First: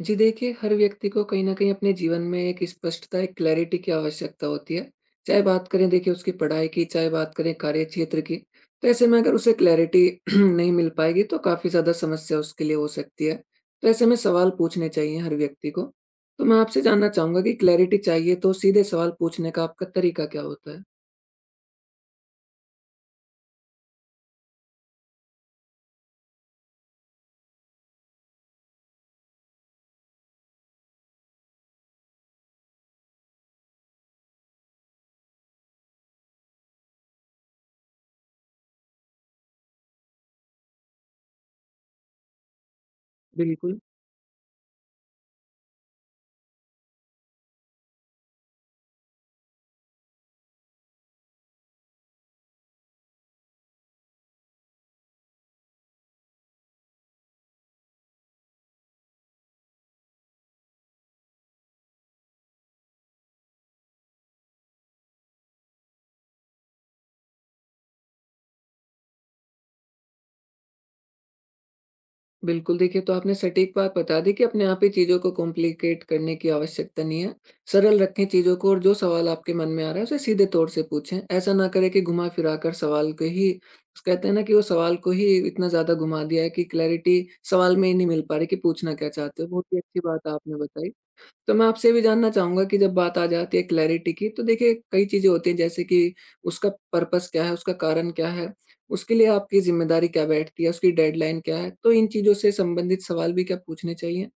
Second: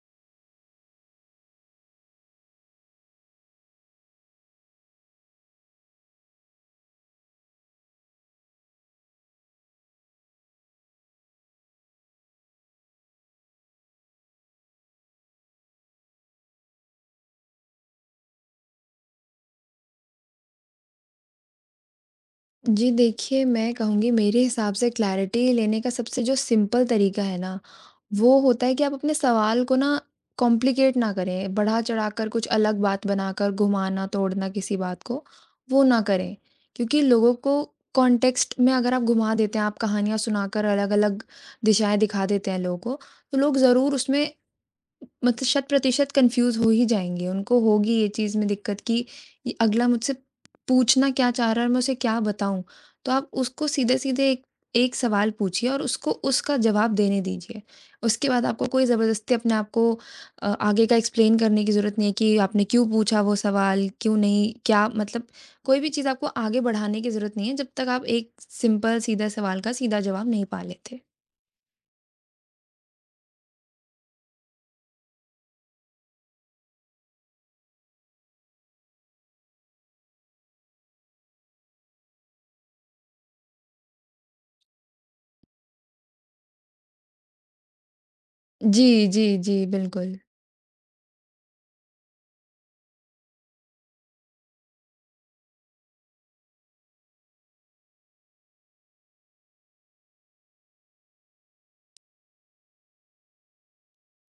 जी देखिए, हर व्यक्ति को कहीं न कहीं अपने जीवन में एक स्पष्टता, एक क्लैरिटी की आवश्यकता होती है। चाहे बात करें देखिए उसकी पढ़ाई की, चाहे बात करें कार्यक्षेत्र की। तो ऐसे में अगर उसे क्लैरिटी नहीं मिल पाएगी तो काफ़ी ज़्यादा समस्या उसके लिए हो सकती है। तो ऐसे में सवाल पूछने चाहिए हर व्यक्ति को। तो मैं आपसे जानना चाहूँगा कि क्लैरिटी चाहिए तो सीधे सवाल पूछने का आपका तरीका क्या होता है? जी देखिए, मैं कहूँगी मेरे हिसाब से क्लैरिटी लेने का सबसे जो सिंपल तरीका है ना, वो होता है कि आप अपने सवाल को ना कॉम्प्लिकेट ना करें, बढ़ा-चढ़ा कर कुछ अलग बात बनाकर घुमाना-तोड़ना किसी बात को, वो ना करें। क्योंकि लोगों को कॉन्टेक्स्ट में अगर आप घुमा देते हैं, आप कहानियाँ सुनाकर अलग-अलग दिशाएँ दिखा देते हैं लोगों को, तो लोग बिल्कुल, ज़रूर उसमें मतलब शत-प्रतिशत कन्फ्यूज़ हो ही जाएँगे, उनको होगी ये चीज़ में दिक्कत कि ये अगला मुझसे पूछना क्या चाह रहा है और मैं उसे क्या बताऊँ? तो आप उसको सीधे-सीधे एक एक सवाल पूछिए और उसको उसका जवाब देने दीजिए। उसके बाद आपको कोई ज़बरदस्ती अपने आप को आगे का एक्सप्लेन करने की ज़रूरत नहीं है कि आपने क्यों पूछा वो सवाल, क्यों नहीं, क्या मतलब कोई भी चीज़ आपको आगे बढ़ाने की ज़रूरत नहीं है, जब तक आप एक सिंपल सीधा सवाल का सीधा जवाब नहीं पा लेते। बिल्कुल, देखिए तो आपने सटीक बात बता दी कि अपने आप ही चीज़ों को कॉम्प्लिकेट करने की आवश्यकता नहीं है। सरल रखें चीज़ों को और जो सवाल आपके मन में आ रहा है उसे सीधे तौर से पूछें। ऐसा ना करें कि घुमा-फिरा कर सवाल को ही, कहते हैं ना कि वो सवाल को ही इतना ज़्यादा घुमा दिया है कि क्लैरिटी सवाल में ही नहीं मिल पा रही कि जी, पूछना क्या जी, चाहते हो। जी, बहुत ही अच्छी बिल्कुल। बात आपने बताई। तो मैं आपसे ये भी जानना चाहूँगा कि जब बात आ जाती है क्लैरिटी की, तो देखिए कई चीज़ें होती हैं जैसे कि उसका पर्पस क्या है, उसका कारण क्या है, उसके लिए आपकी ज़िम्मेदारी क्या बैठती है, उसकी डेडलाइन क्या है? तो इन चीज़ों से संबंधित सवाल भी क्या पूछने चाहिए?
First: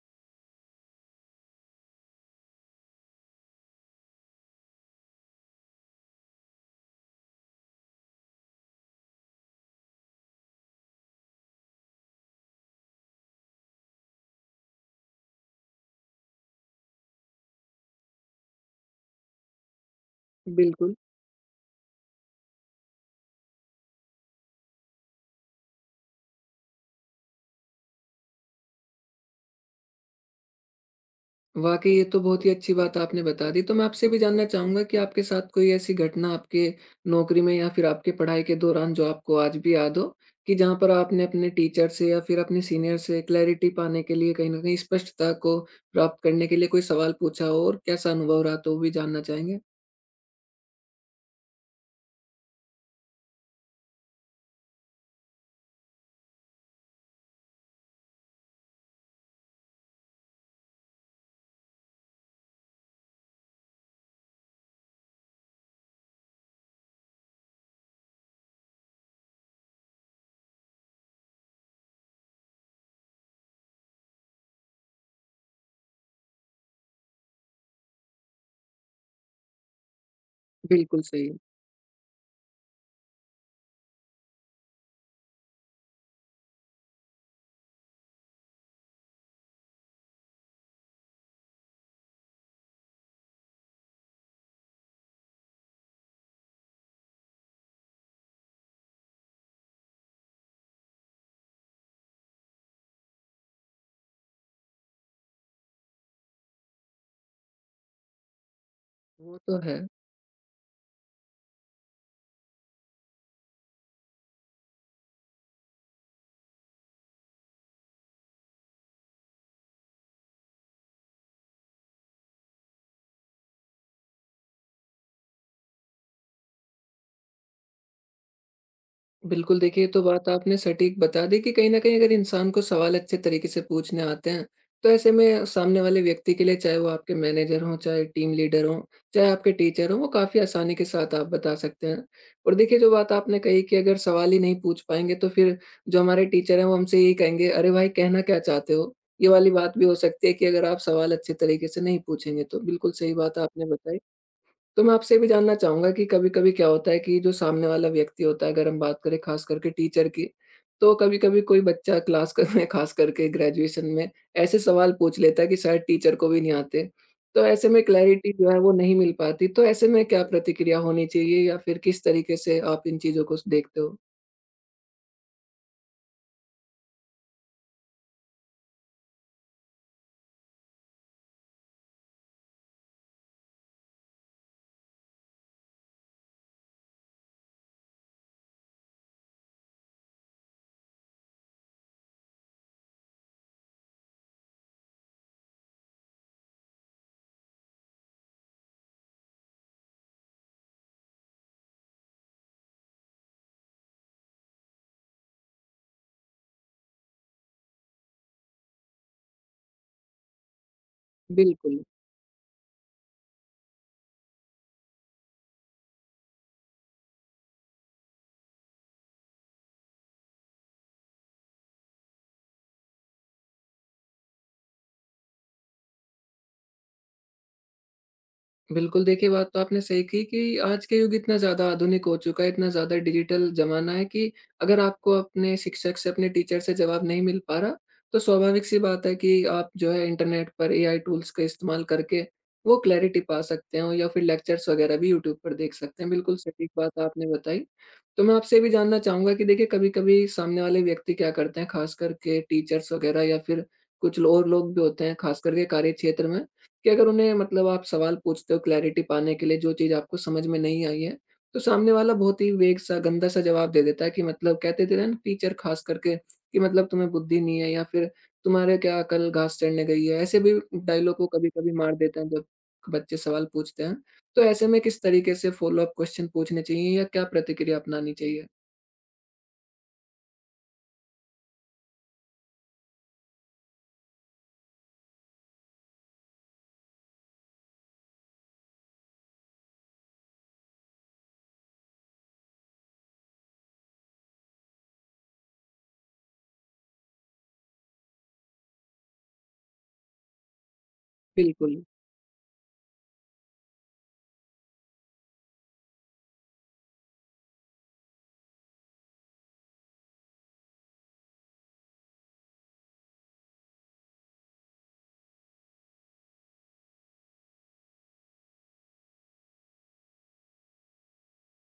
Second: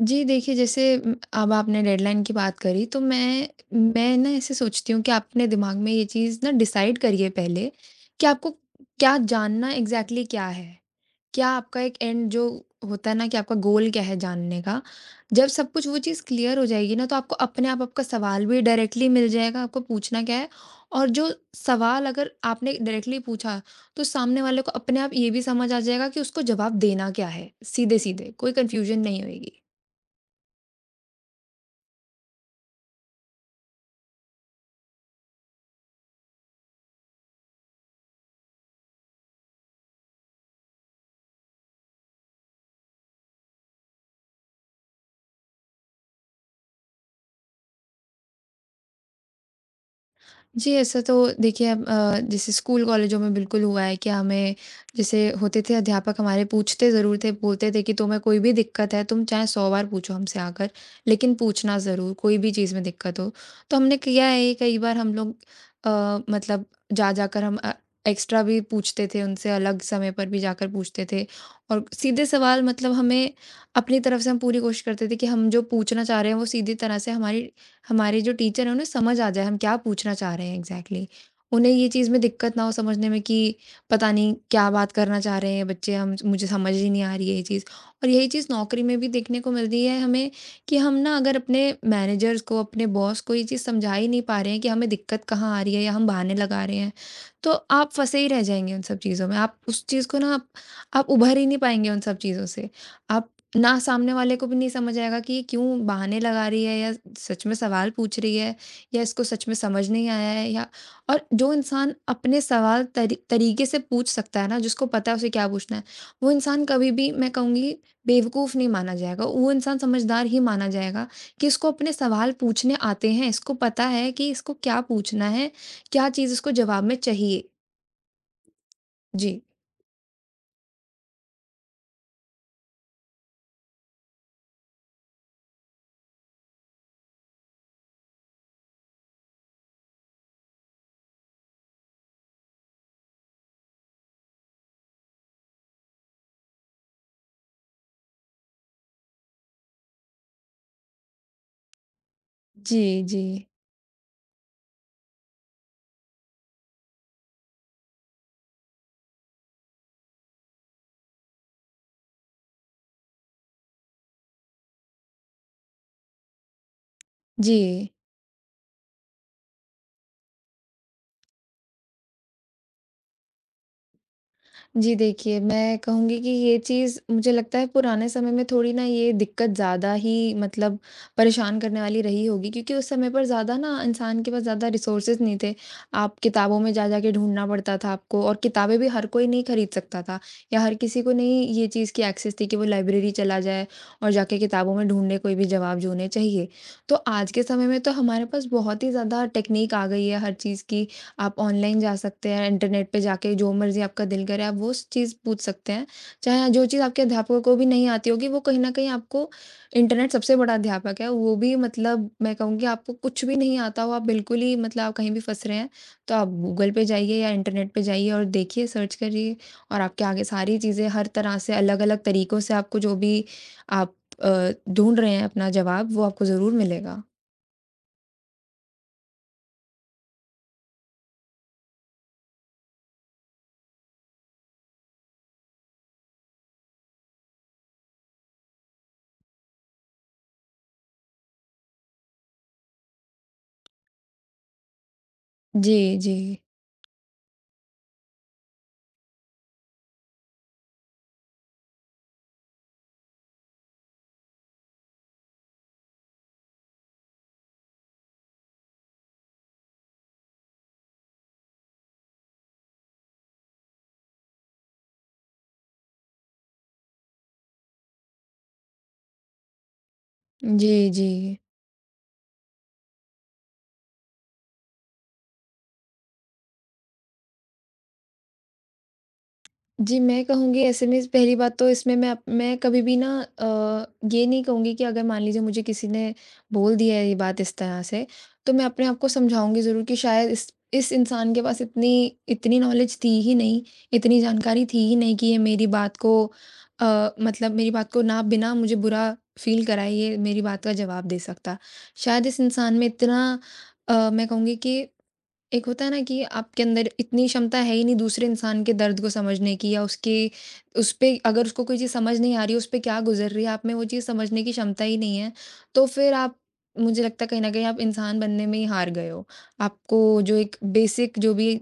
जी, देखिए जैसे अब आपने डेडलाइन की बात करी तो मैं ना ऐसे सोचती हूँ कि आप अपने दिमाग में ये चीज़ ना डिसाइड करिए पहले कि आपको क्या जानना एग्ज़ैक्टली क्या है? क्या आपका एक एंड जो होता है ना कि आपका गोल क्या है जानने का? जब सब कुछ वो चीज़ क्लियर हो जाएगी ना तो आपको अपने आप आपका सवाल भी डायरेक्टली मिल जाएगा, आपको पूछना क्या है। बिल्कुल। और जो सवाल अगर आपने डायरेक्टली पूछा तो सामने वाले को अपने आप ये भी समझ आ जाएगा कि उसको जवाब देना क्या है, सीधे-सीधे, कोई कन्फ्यूज़न नहीं होएगी। वाक़ई ये तो बहुत ही अच्छी बात आपने बता दी। तो मैं आपसे भी जानना चाहूँगा कि आपके साथ कोई ऐसी घटना आपके नौकरी में या फिर आपके पढ़ाई के दौरान जो आपको आज भी याद हो, कि जहाँ पर आपने अपने टीचर से या फिर अपने सीनियर से क्लैरिटी पाने के लिए कहीं न कहीं स्पष्टता को प्राप्त करने के लिए कोई सवाल पूछा हो और कैसा अनुभव रहा? तो वो भी जानना चाहेंगे। जी, ऐसा तो देखिए अब जैसे स्कूल कॉलेजों में बिल्कुल हुआ है कि हमें जैसे होते थे अध्यापक हमारे पूछते ज़रूर थे, बोलते थे कि तुम्हें कोई भी दिक्कत है, तुम चाहे 100 बार पूछो हमसे आकर, लेकिन पूछना ज़रूर, कोई भी चीज़ में दिक्कत हो। तो हमने किया है ये कई बार हम लोग अ, मतलब जा-जा कर हम एक्स्ट्रा भी पूछते थे उनसे, अलग समय पर भी जाकर पूछते थे और सीधे सवाल मतलब हमें अपनी तरफ से हम पूरी कोशिश करते थे कि हम जो पूछना चाह रहे हैं, वो सीधी तरह से हमारी हमारे जो टीचर हैं उन्हें समझ आ जाए हम क्या पूछना चाह रहे हैं एग्जैक्टली बिल्कुल exactly। सही, उन्हें ये चीज़ में दिक्कत ना हो समझने में कि पता नहीं क्या बात करना चाह रहे हैं बच्चे हम, मुझे समझ ही नहीं आ रही है ये चीज़। और यही चीज़ नौकरी में भी देखने को मिलती है हमें कि हम ना अगर अपने मैनेजर्स को अपने बॉस को ये चीज़ समझा ही नहीं पा रहे हैं कि हमें दिक्कत कहाँ आ रही है या हम बहाने लगा रहे हैं, तो आप फंसे ही रह जाएंगे उन सब चीज़ों में। आप उस चीज़ को ना आप उभर ही नहीं पाएंगे उन सब चीज़ों से। आप ना, सामने वाले को भी नहीं समझ आएगा कि ये क्यों बहाने लगा रही है या सच में सवाल पूछ रही है या इसको वो सच में तो है। समझ नहीं आया है या। और जो इंसान अपने सवाल तरीके से पूछ सकता है ना जिसको पता है उसे क्या पूछना है, वो इंसान कभी भी मैं कहूँगी बेवकूफ़ नहीं माना जाएगा, वो इंसान समझदार ही माना जाएगा कि इसको अपने सवाल पूछने आते हैं, इसको पता है कि इसको क्या पूछना है, क्या चीज़ इसको जवाब में चाहिए। जी। बिल्कुल, देखिए ये तो बात आपने सटीक बता दी कि कहीं न कहीं अगर इंसान को सवाल अच्छे तरीके से पूछने आते हैं, तो ऐसे में सामने वाले व्यक्ति के लिए चाहे वो आपके मैनेजर हों, चाहे टीम लीडर हों, चाहे आपके टीचर हों, वो काफ़ी आसानी के साथ आप बता सकते हैं। और देखिए जो बात आपने कही कि अगर सवाल ही नहीं पूछ पाएँगे तो फिर जो हमारे टीचर हैं वो हमसे यही कहेंगे, "अरे भाई कहना क्या चाहते हो?" ये वाली बात भी हो सकती है कि अगर आप सवाल अच्छे तरीके से नहीं पूछेंगे तो, जी। बिल्कुल सही जी। बात आपने बताई। तो मैं आपसे ये भी जानना चाहूँगा कि कभी-कभी क्या होता है कि जो सामने वाला व्यक्ति होता है, अगर हम बात करें ख़ास करके टीचर की, तो कभी-कभी कोई बच्चा क्लास क में ख़ास करके ग्रेजुएशन में ऐसे सवाल पूछ लेता है कि शायद टीचर को भी नहीं आते। तो जी। ऐसे में क्लैरिटी जो है वो नहीं मिल पाती। तो ऐसे में क्या प्रतिक्रिया होनी चाहिए या फिर किस तरीके से आप इन चीज़ों को स देखते हो? जी देखिए, मैं कहूँगी कि ये चीज़ मुझे लगता है पुराने समय में थोड़ी ना ये दिक्कत ज़्यादा ही मतलब परेशान करने वाली रही होगी क्योंकि उस समय पर ज़्यादा ना इंसान के पास ज़्यादा रिसोर्सेज़ नहीं थे। आप किताबों में जा-जा के ढूँढना पड़ता था आपको और किताबें भी हर कोई नहीं खरीद सकता था या हर किसी को नहीं ये चीज़ की एक्सेस थी कि वो लाइब्रेरी चला जाए और जाके किताबों में ढूँढे कोई भी जवाब जो उन्हें चाहिए। तो आज के समय में तो हमारे पास बहुत ही ज़्यादा टेक्नीक आ गई है हर चीज़ की। आप ऑनलाइन जा सकते हैं, इंटरनेट पे जाके जो मर्ज़ी आपका दिल करे आप वो स चीज़ पूछ सकते हैं। चाहे जो चीज़ आपके अध्यापकों को भी नहीं आती होगी वो कहीं न कहीं आपको, इंटरनेट सबसे बड़ा अध्यापक है, वो भी बिल्कुल। मतलब मैं कहूँगी आपको कुछ भी नहीं आता हो, आप बिल्कुल ही मतलब आप कहीं भी फँस रहे हैं, तो आप गूगल पे जाइए या इंटरनेट पे जाइए और देखिए, सर्च करिए और आपके आगे सारी चीज़ें हर तरह से अलग-अलग तरीकों से आपको, जो भी आप ढूँढ रहे हैं अपना जवाब, वो आपको ज़रूर मिलेगा। बिल्कुल, देखिए बात तो आपने सही की कि आज के युग इतना ज़्यादा आधुनिक हो चुका है, इतना ज़्यादा डिजिटल ज़माना है कि अगर आपको अपने शिक्षक से, अपने टीचर से जवाब नहीं मिल पा रहा, तो स्वाभाविक-सी बात है कि आप जो है इंटरनेट पर एआई टूल्स का इस्तेमाल करके वो क्लैरिटी पा सकते हो या फिर लेक्चर्स वगैरह भी यूट्यूब पर देख जी, सकते हैं। जी। बिल्कुल सटीक बात आपने बताई। तो मैं आपसे ये भी जानना चाहूँगा कि देखिए कभी-कभी सामने वाले व्यक्ति क्या करते हैं, ख़ास करके टीचर्स वगैरह या फिर कुछ लो और लोग भी होते हैं, ख़ास करके कार्यक्षेत्र में, कि अगर उन्हें मतलब आप सवाल पूछते हो क्लैरिटी पाने के लिए जो चीज़ आपको समझ में नहीं आई है, तो सामने वाला बहुत ही वेग सा, गंदा सा जवाब दे देता है कि मतलब कहते थे ना टीचर खास करके कि मतलब तुम्हें बुद्धि नहीं है या फिर तुम्हारे क्या अकल घास चढ़ने गई है। ऐसे भी जी, जी। डायलॉग को कभी-कभी मार देते हैं जब बच्चे सवाल पूछते हैं। तो ऐसे में किस तरीके से फ़ॉलो-अप क्वेश्चन पूछने चाहिए या क्या प्रतिक्रिया अपनानी चाहिए? जी, मैं कहूँगी एसएमएस पहली बात तो इसमें मैं कभी भी ना ये नहीं कहूँगी कि अगर मान लीजिए मुझे किसी ने बोल दिया है ये बात इस तरह से, तो मैं अपने आप को समझाऊँगी ज़रूर कि शायद इस इंसान के पास इतनी इतनी नॉलेज थी ही नहीं, इतनी जानकारी थी ही नहीं कि ये मेरी बात को मतलब मेरी बात को ना बिना मुझे बुरा फ़ील कराए ये मेरी बात का जवाब दे सकता। बिल्कुल, शायद इस इंसान में इतना मैं कहूँगी कि एक होता है ना कि आपके अंदर इतनी क्षमता है ही नहीं दूसरे इंसान के दर्द को समझने की या उसके, उस पे अगर उसको कोई चीज़ समझ नहीं आ रही है उस पे क्या गुजर रही है आप में वो चीज़ समझने की क्षमता ही नहीं है, तो फिर आप, मुझे लगता है कहीं ना कहीं आप इंसान बनने में ही हार गए हो। आपको जो एक बेसिक जो भी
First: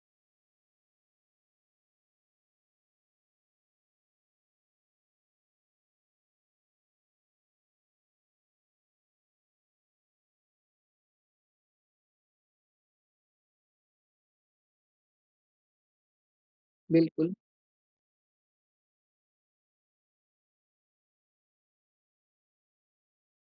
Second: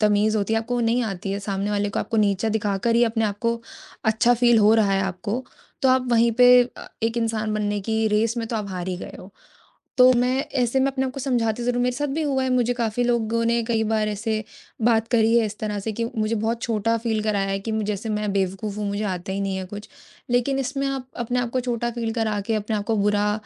तमीज़ होती है आपको वो नहीं आती है, सामने वाले को आपको नीचा दिखाकर ही अपने आप को अच्छा फील हो रहा है आपको, तो आप वहीं पे एक इंसान बनने की रेस में तो आप हार ही गए हो। तो मैं ऐसे में अपने आप को समझाती ज़रूर, मेरे साथ भी हुआ है, मुझे काफ़ी लोगों ने कई बार ऐसे बात करी है इस तरह से कि मुझे बहुत छोटा फ़ील बिल्कुल, कराया है कि जैसे मैं बेवकूफ़ हूँ, मुझे आता ही नहीं है कुछ। लेकिन इसमें आप अपने आप को छोटा फ़ील करा के अपने आप को बुरा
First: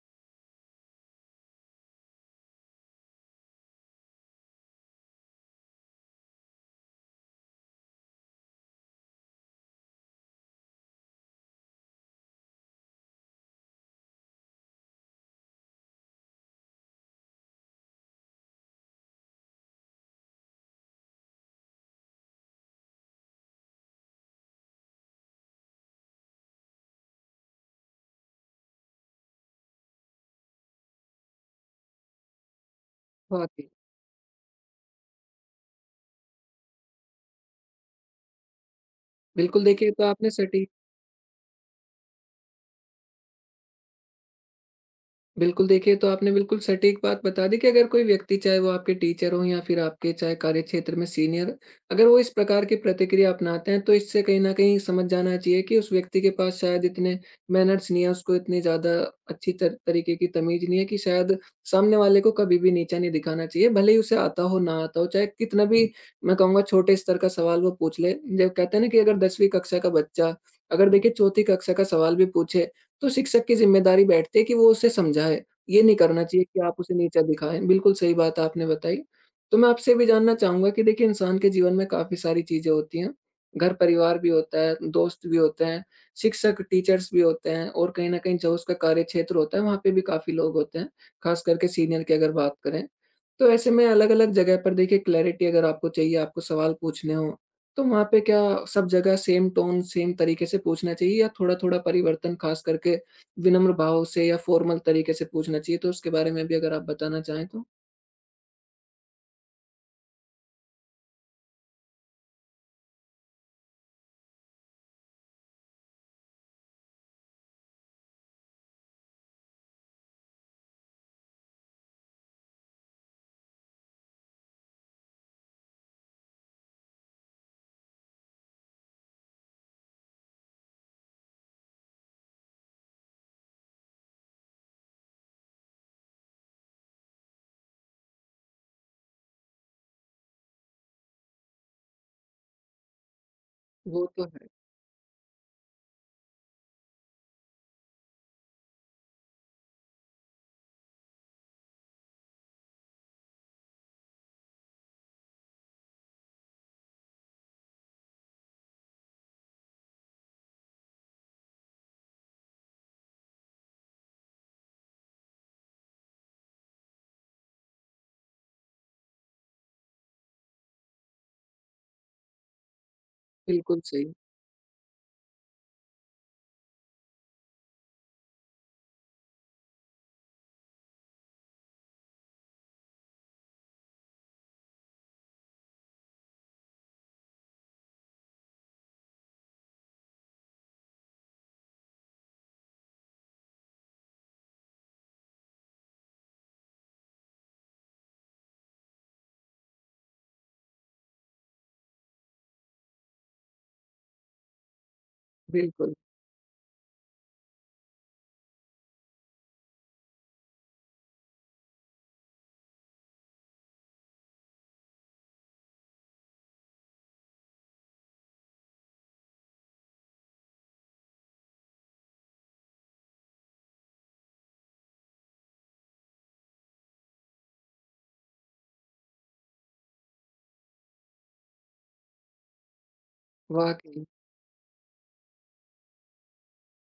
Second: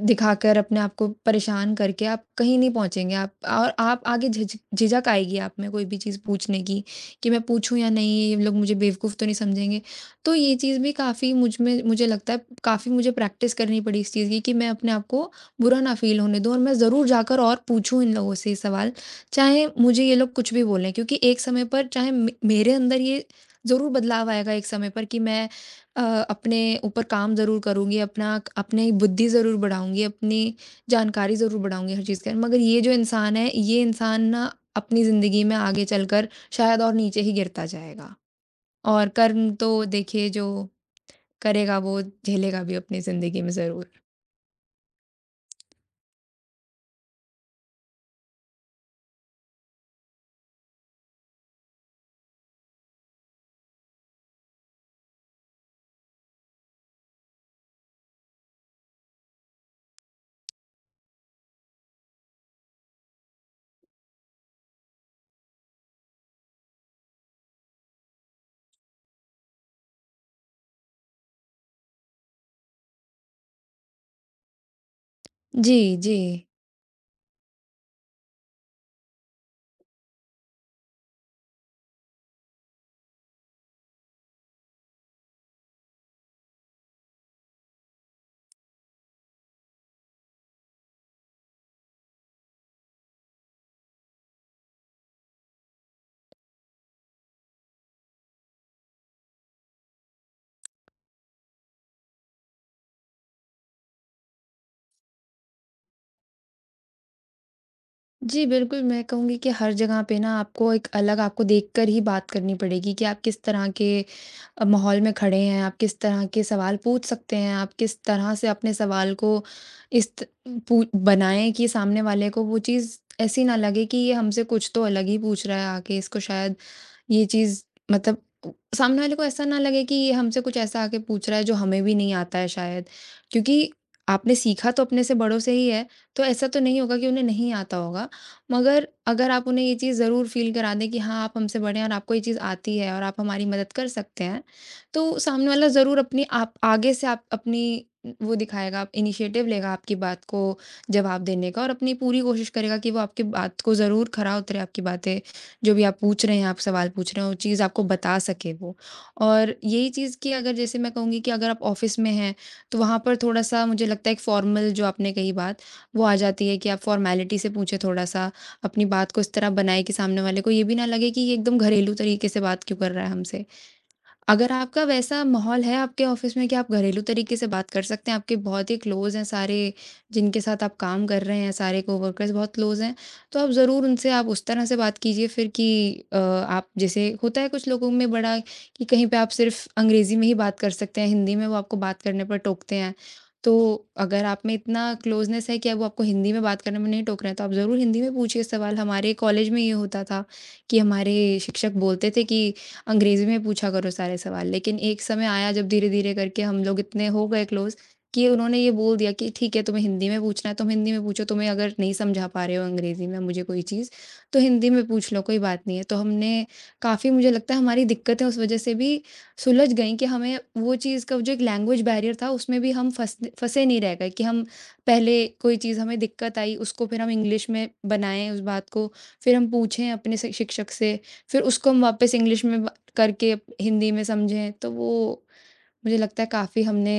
दिखाकर अपने आप को परेशान करके आप कहीं नहीं पहुँचेंगे, आप और आप आगे झिझक आएगी आप में कोई भी चीज़ पूछने की, कि मैं पूछूँ या नहीं? ये लोग मुझे बेवकूफ़ तो नहीं समझेंगे? तो ये चीज़ भी काफ़ी मुझ में, मुझे लगता है काफ़ी मुझे प्रैक्टिस करनी पड़ी इस चीज़ की कि मैं अपने आप को बुरा ना फ़ील होने दूँ और मैं ज़रूर जाकर और पूछूँ इन लोगों से ये सवाल, चाहे मुझे ये लोग कुछ भी बोलें, क्योंकि एक समय पर, चाहे मे मेरे अंदर ये ज़रूर बदलाव आएगा एक समय पर कि मैं अ, अपने ऊपर काम ज़रूर करूँगी, अपना अपनी बुद्धि ज़रूर बढ़ाऊँगी, अपनी जानकारी ज़रूर बढ़ाऊँगी हर चीज़ के, मगर ये जो इंसान है, वाक़ई। ये इंसान ना अपनी ज़िंदगी में आगे चलकर शायद और नीचे ही गिरता जाएगा, और कर्म बिल्कुल तो देखिए, ये तो देखिए आपने जो सटीक करेगा वो झेलेगा भी अपनी ज़िंदगी में ज़रूर। बिल्कुल, देखिए तो आपने बिल्कुल सटीक बात बता दी कि अगर कोई व्यक्ति चाहे वो आपके टीचर हों या फिर आपके चाहे कार्यक्षेत्र में सीनियर, अगर वो इस प्रकार की प्रतिक्रिया अपनाते हैं तो इससे कहीं न कहीं समझ जाना चाहिए कि उस व्यक्ति के पास शायद इतने मैनर्स नहीं है, उसको इतनी ज़्यादा अच्छी तर तरीके की तमीज़ नहीं है कि शायद सामने वाले को कभी भी नीचा नहीं दिखाना चाहिए, भले ही उसे आता हो, ना आता हो, चाहे कितना भी मैं कहूँगा छोटे स्तर का सवाल वो पूछ ले। जब कहते हैं ना कि अगर 10वीं कक्षा का बच्चा अगर देखिए चौथी कक्षा का सवाल भी पूछे तो शिक्षक की ज़िम्मेदारी बैठती है कि वो उसे समझाए। जी, ये नहीं जी। करना चाहिए कि आप उसे नीचा दिखाएँ। बिल्कुल सही बात आपने बताई। तो मैं आपसे ये भी जानना चाहूँगा कि देखिए इंसान के जीवन में काफ़ी सारी चीज़ें होती हैं। घर-परिवार भी होता है, दोस्त भी होते हैं, शिक्षक, टीचर्स भी होते हैं और कहीं न कहीं जो उसका कार्यक्षेत्र होता है वहाँ पे भी काफ़ी लोग होते हैं, ख़ास करके सीनियर की अगर बात करें। तो ऐसे में अलग-अलग जगह पर देखिए क्लैरिटी अगर आपको चाहिए, आपको सवाल पूछने हों तो वहाँ पे क्या सब जगह सेम टोन, सेम तरीके से पूछना चाहिए या थोड़ा-थोड़ा परिवर्तन खास करके विनम्र भाव से या फ़ॉर्मल तरीके से पूछना चाहिए? तो उसके बारे में भी अगर आप बताना चाहें तो? जी, बिल्कुल, मैं कहूँगी कि हर जगह पे ना आपको एक अलग, आपको देखकर ही बात करनी पड़ेगी कि आप किस तरह के माहौल में खड़े हैं, आप किस तरह के सवाल पूछ सकते हैं, आप किस तरह से अपने सवाल को इस त पू बनाएँ कि सामने वाले को वो चीज़ ऐसी ना लगे कि ये हमसे कुछ तो अलग ही पूछ रहा है आके, इसको शायद ये चीज़ मतलब उ सामने वाले को ऐसा ना लगे कि ये हमसे कुछ ऐसा आके पूछ रहा है जो हमें भी नहीं आता है शायद। क्योंकि आपने सीखा तो अपने से बड़ों से ही है, तो ऐसा तो नहीं होगा कि उन्हें नहीं आता होगा। मगर अगर आप उन्हें ये चीज़ ज़रूर फ़ील करा दें कि हाँ, आप हमसे बड़े हैं और आपको ये चीज़ आती है और आप हमारी मदद कर वो तो सकते हैं, है। तो सामने वाला ज़रूर अपनी आप आगे से आप अपनी वो दिखाएगा, आप इनिशिएटिव लेगा आपकी बात को जवाब देने का और अपनी पूरी कोशिश करेगा कि वो आपकी बात को ज़रूर खरा उतरे, आपकी बातें जो भी आप पूछ रहे हैं, आप सवाल पूछ रहे हैं, वो चीज़ आपको बता सके वो। और यही चीज़ कि अगर जैसे मैं कहूँगी कि अगर आप ऑफ़िस में हैं, तो वहाँ पर थोड़ा-सा मुझे लगता है एक फ़ॉर्मल जो आपने कही बात, वो आ जाती है कि आप फ़ॉर्मेलिटी से पूछें थोड़ा-सा, अपनी बात को इस तरह बनाए कि सामने वाले को ये भी ना लगे कि ये एकदम घरेलू तरीके से बात क्यों कर रहा है हमसे। बिल्कुल सही। अगर आपका वैसा माहौल है आपके ऑफ़िस में कि आप घरेलू तरीके से बात कर सकते हैं, आपके बहुत ही क्लोज़ हैं सारे जिनके साथ आप काम कर रहे हैं, सारे कोवर्कर्स बहुत क्लोज़ हैं, तो आप ज़रूर उनसे आप उस तरह से बात कीजिए फिर कि आप जैसे होता है कुछ लोगों में बड़ा कि कहीं पे आप सिर्फ़ अंग्रेज़ी में ही बात कर सकते हैं, हिंदी में वो आपको बात करने पर टोकते हैं। तो अगर आप में इतना क्लोज़नेस है कि अब वो आपको हिंदी में बात करने में नहीं टोक रहे हैं, तो आप ज़रूर हिंदी में पूछिए सवाल। हमारे कॉलेज में ये होता था कि हमारे शिक्षक बोलते थे कि अंग्रेज़ी में पूछा करो सारे सवाल। लेकिन एक समय आया जब बिल्कुल, धीरे-धीरे करके हम लोग इतने हो गए क्लोज़ कि उन्होंने ये बोल दिया कि ठीक है, तुम्हें हिंदी में पूछना है, तुम हिंदी में पूछो। तुम्हें अगर नहीं समझा पा रहे हो अंग्रेज़ी में मुझे कोई चीज़, तो हिंदी में पूछ लो, कोई बात नहीं है। तो हमने काफ़ी, मुझे लगता है, हमारी दिक्कतें उस वज़ह से भी सुलझ गईं कि हमें वो चीज़ का जो एक लैंग्वेज बैरियर था, उसमें भी हम फँसे नहीं रह गए कि हम पहले कोई चीज़ हमें दिक्कत आई, उसको फिर हम इंग्लिश में बनाएँ उस बात को, फिर हम पूछें अपने से शिक्षक से, फिर उसको हम वापस इंग्लिश में करके हिंदी में वाक़ई। समझें, तो वो मुझे लगता है काफ़ी हमने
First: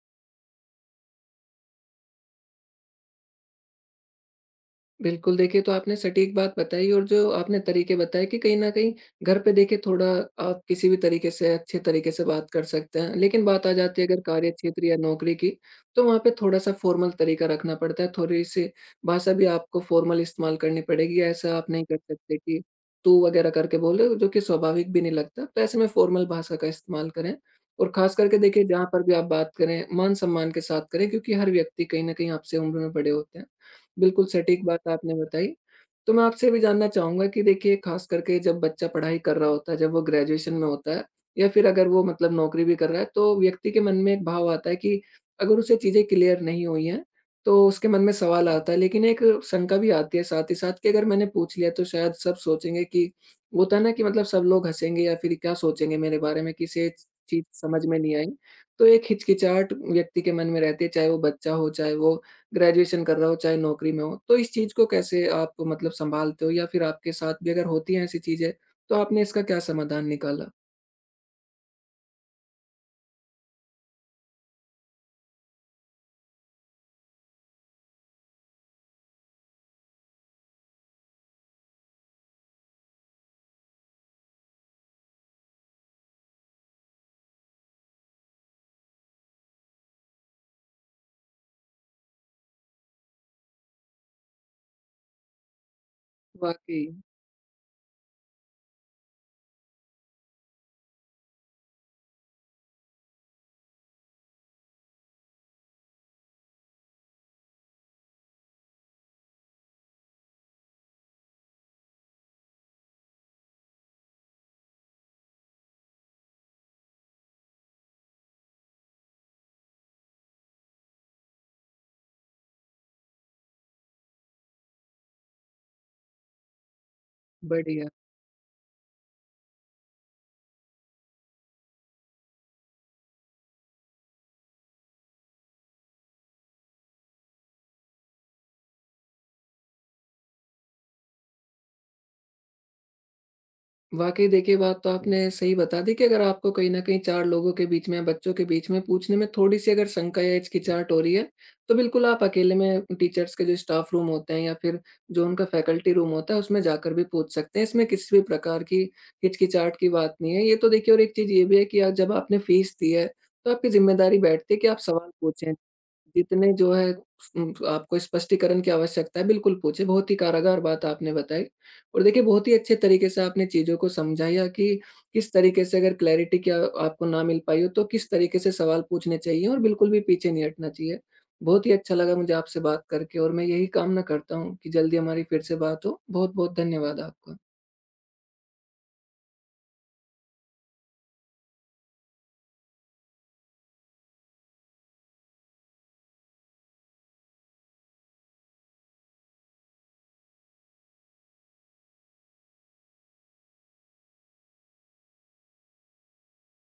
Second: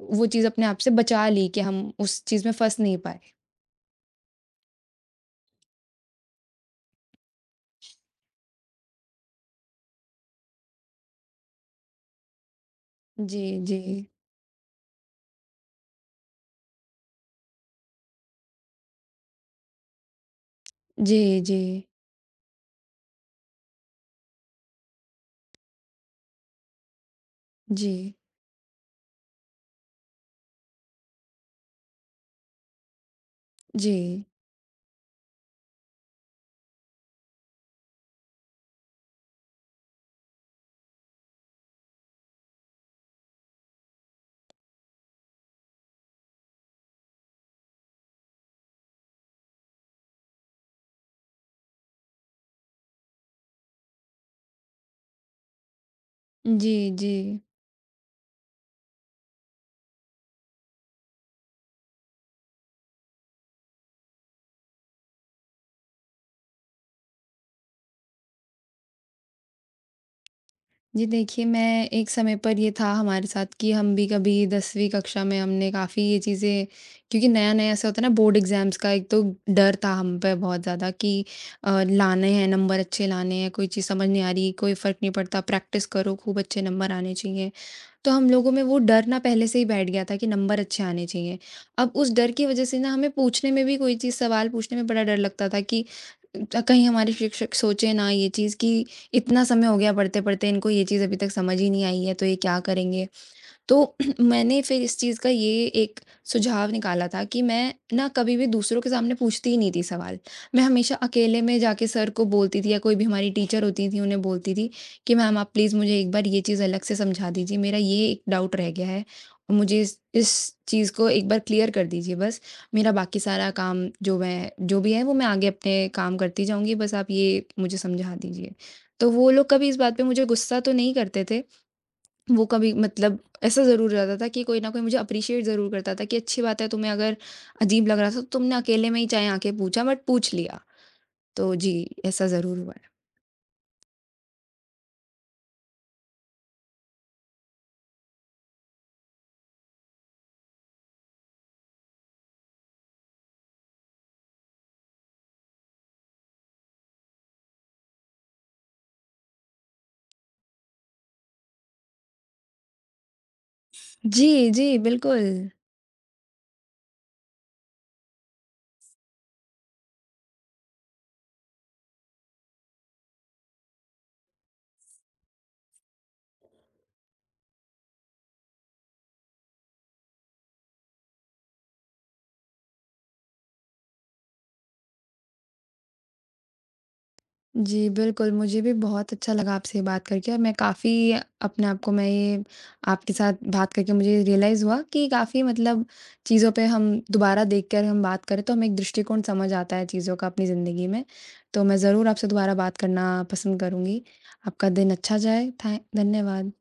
वो चीज़ अपने आप से बचा ली कि हम उस चीज़ में फँस नहीं पाए। बिल्कुल, देखिए तो आपने सटीक बात बताई और जो आपने तरीके बताए कि कहीं न कहीं घर पे देखिए थोड़ा आप किसी भी तरीके से अच्छे तरीके से बात कर सकते हैं। जी, लेकिन बात आ जी। जाती है अगर कार्य क्षेत्र या नौकरी की, तो वहाँ पे थोड़ा-सा फ़ॉर्मल तरीका रखना पड़ता है, थोड़ी-सी भाषा भी आपको फ़ॉर्मल इस्तेमाल करनी जी, पड़ेगी। ऐसा जी। आप नहीं कर सकते कि तू वगैरह करके बोले, जो कि स्वाभाविक भी नहीं लगता। तो ऐसे में फ़ॉर्मल भाषा का इस्तेमाल करें और जी। ख़ास करके देखिए जहाँ पर भी आप बात करें, मान-सम्मान के साथ करें क्योंकि हर व्यक्ति कहीं न कहीं आपसे उम्र में बड़े होते हैं। जी। बिल्कुल सटीक बात आपने बताई। तो मैं आपसे ये भी जानना चाहूँगा कि देखिए ख़ास करके जब बच्चा पढ़ाई कर रहा होता है, जब वो ग्रेजुएशन में होता है या फिर अगर वो मतलब नौकरी भी कर रहा है तो व्यक्ति के मन में एक भाव आता है कि अगर उसे चीज़ें क्लियर नहीं हुई हैं, तो उसके मन में सवाल आता है। लेकिन एक शंका भी आती है साथ ही साथ कि अगर मैंने पूछ लिया तो शायद सब सोचेंगे कि वो होता है ना कि मतलब सब लोग हँसेंगे या फिर क्या सोचेंगे मेरे बारे में कि जी, इसे जी। चीज़ समझ में नहीं आई। तो एक हिचकिचाहट व्यक्ति के मन में रहती है, चाहे वो बच्चा हो, चाहे वो ग्रेजुएशन कर रहा हो, चाहे नौकरी में हो। तो इस चीज़ को कैसे आप मतलब सँभालते हो या फिर आपके साथ भी अगर होती हैं ऐसी चीज़ें, तो आपने इसका क्या समाधान निकाला? जी, देखिए, मैं एक समय पर ये था हमारे साथ कि हम भी कभी 10वीं कक्षा में हमने काफ़ी ये चीज़ें, क्योंकि नया-नया ऐसा होता है ना बोर्ड एग्ज़ाम्स का, एक तो डर था हम पे बहुत ज़्यादा कि लाने हैं नंबर, अच्छे लाने हैं, कोई चीज़ समझ नहीं आ रही, कोई फ़र्क नहीं पड़ता, प्रैक्टिस करो, खूब अच्छे नंबर आने चाहिए। तो हम लोगों में वो डर ना पहले से ही बैठ गया था कि नंबर अच्छे आने चाहिए। अब उस डर की वजह से ना हमें पूछने में भी, कोई चीज़ सवाल पूछने में बड़ा डर लगता था कि वाक़ई, कहीं हमारे शिक्षक सोचे ना ये चीज़ कि इतना समय हो गया पढ़ते-पढ़ते इनको ये चीज़ अभी तक समझ ही नहीं आई है, तो ये क्या करेंगे? तो मैंने फिर इस चीज़ का ये एक सुझाव निकाला था कि मैं ना कभी भी दूसरों के सामने पूछती ही नहीं थी सवाल। मैं हमेशा अकेले में जाके सर को बोलती थी या कोई भी हमारी टीचर होती थी उन्हें बोलती थी कि मैम, आप प्लीज़ मुझे एक बार ये चीज़ अलग से समझा दीजिए, मेरा ये एक डाउट रह गया है। और मुझे इस चीज़ को एक बार क्लियर कर दीजिए बस। मेरा बाकी सारा काम, जो भी है, वो मैं आगे अपने काम करती जाऊँगी, बस आप ये मुझे बढ़िया। समझा दीजिए। तो वो लोग कभी इस बात पे मुझे गुस्सा तो नहीं करते थे, वो कभी मतलब ऐसा ज़रूर रहता था कि कोई ना कोई मुझे अप्रिशिएट ज़रूर करता था कि अच्छी बात है, तुम्हें अगर अजीब लग रहा था तो तुमने अकेले में ही चाहे आके पूछा, बट पूछ लिया। तो जी, ऐसा ज़रूर हुआ है। वाक़ई देखिए, बात तो आपने सही बता दी कि अगर आपको कहीं न कहीं 4 लोगों के बीच में, बच्चों के बीच में पूछने में थोड़ी-सी अगर शंका या हिचकिचाहट हो रही है, तो बिल्कुल आप अकेले में टीचर्स के जो स्टाफ रूम होते हैं या फिर जो उनका फैकल्टी रूम होता है, उसमें जाकर भी पूछ सकते हैं। इसमें किसी भी प्रकार की हिचकिचाहट की बात नहीं है। ये तो देखिए और एक चीज़ ये भी है कि जब आपने फ़ीस दी है, तो आपकी ज़िम्मेदारी जी, बैठती है कि जी, आप सवाल बिल्कुल। पूछें। जितने जो है आपको स्पष्टीकरण की आवश्यकता है, बिल्कुल पूछे। बहुत ही कारागार बात आपने बताई और देखिए बहुत ही अच्छे तरीके से आपने चीज़ों को समझाया कि किस तरीके से अगर क्लैरिटी की आपको ना मिल पाई हो, तो किस तरीके से सवाल पूछने चाहिए और बिल्कुल भी पीछे नहीं हटना चाहिए। बहुत ही अच्छा लगा मुझे आपसे बात करके और मैं यही कामना करता हूँ कि जल्दी हमारी फिर से बात हो। बहुत-बहुत धन्यवाद आपका। जी, बिल्कुल, मुझे भी बहुत अच्छा लगा आपसे बात करके और मैं काफ़ी अपने आप को मैं ये आपके साथ बात करके मुझे रियलाइज़ हुआ कि काफ़ी मतलब चीज़ों पे हम दोबारा देख कर हम बात करें, तो हमें एक दृष्टिकोण समझ आता है चीज़ों का अपनी ज़िंदगी में। तो मैं ज़रूर आपसे दोबारा बात करना पसंद करूँगी। आपका दिन अच्छा जाए। थैं धन्यवाद।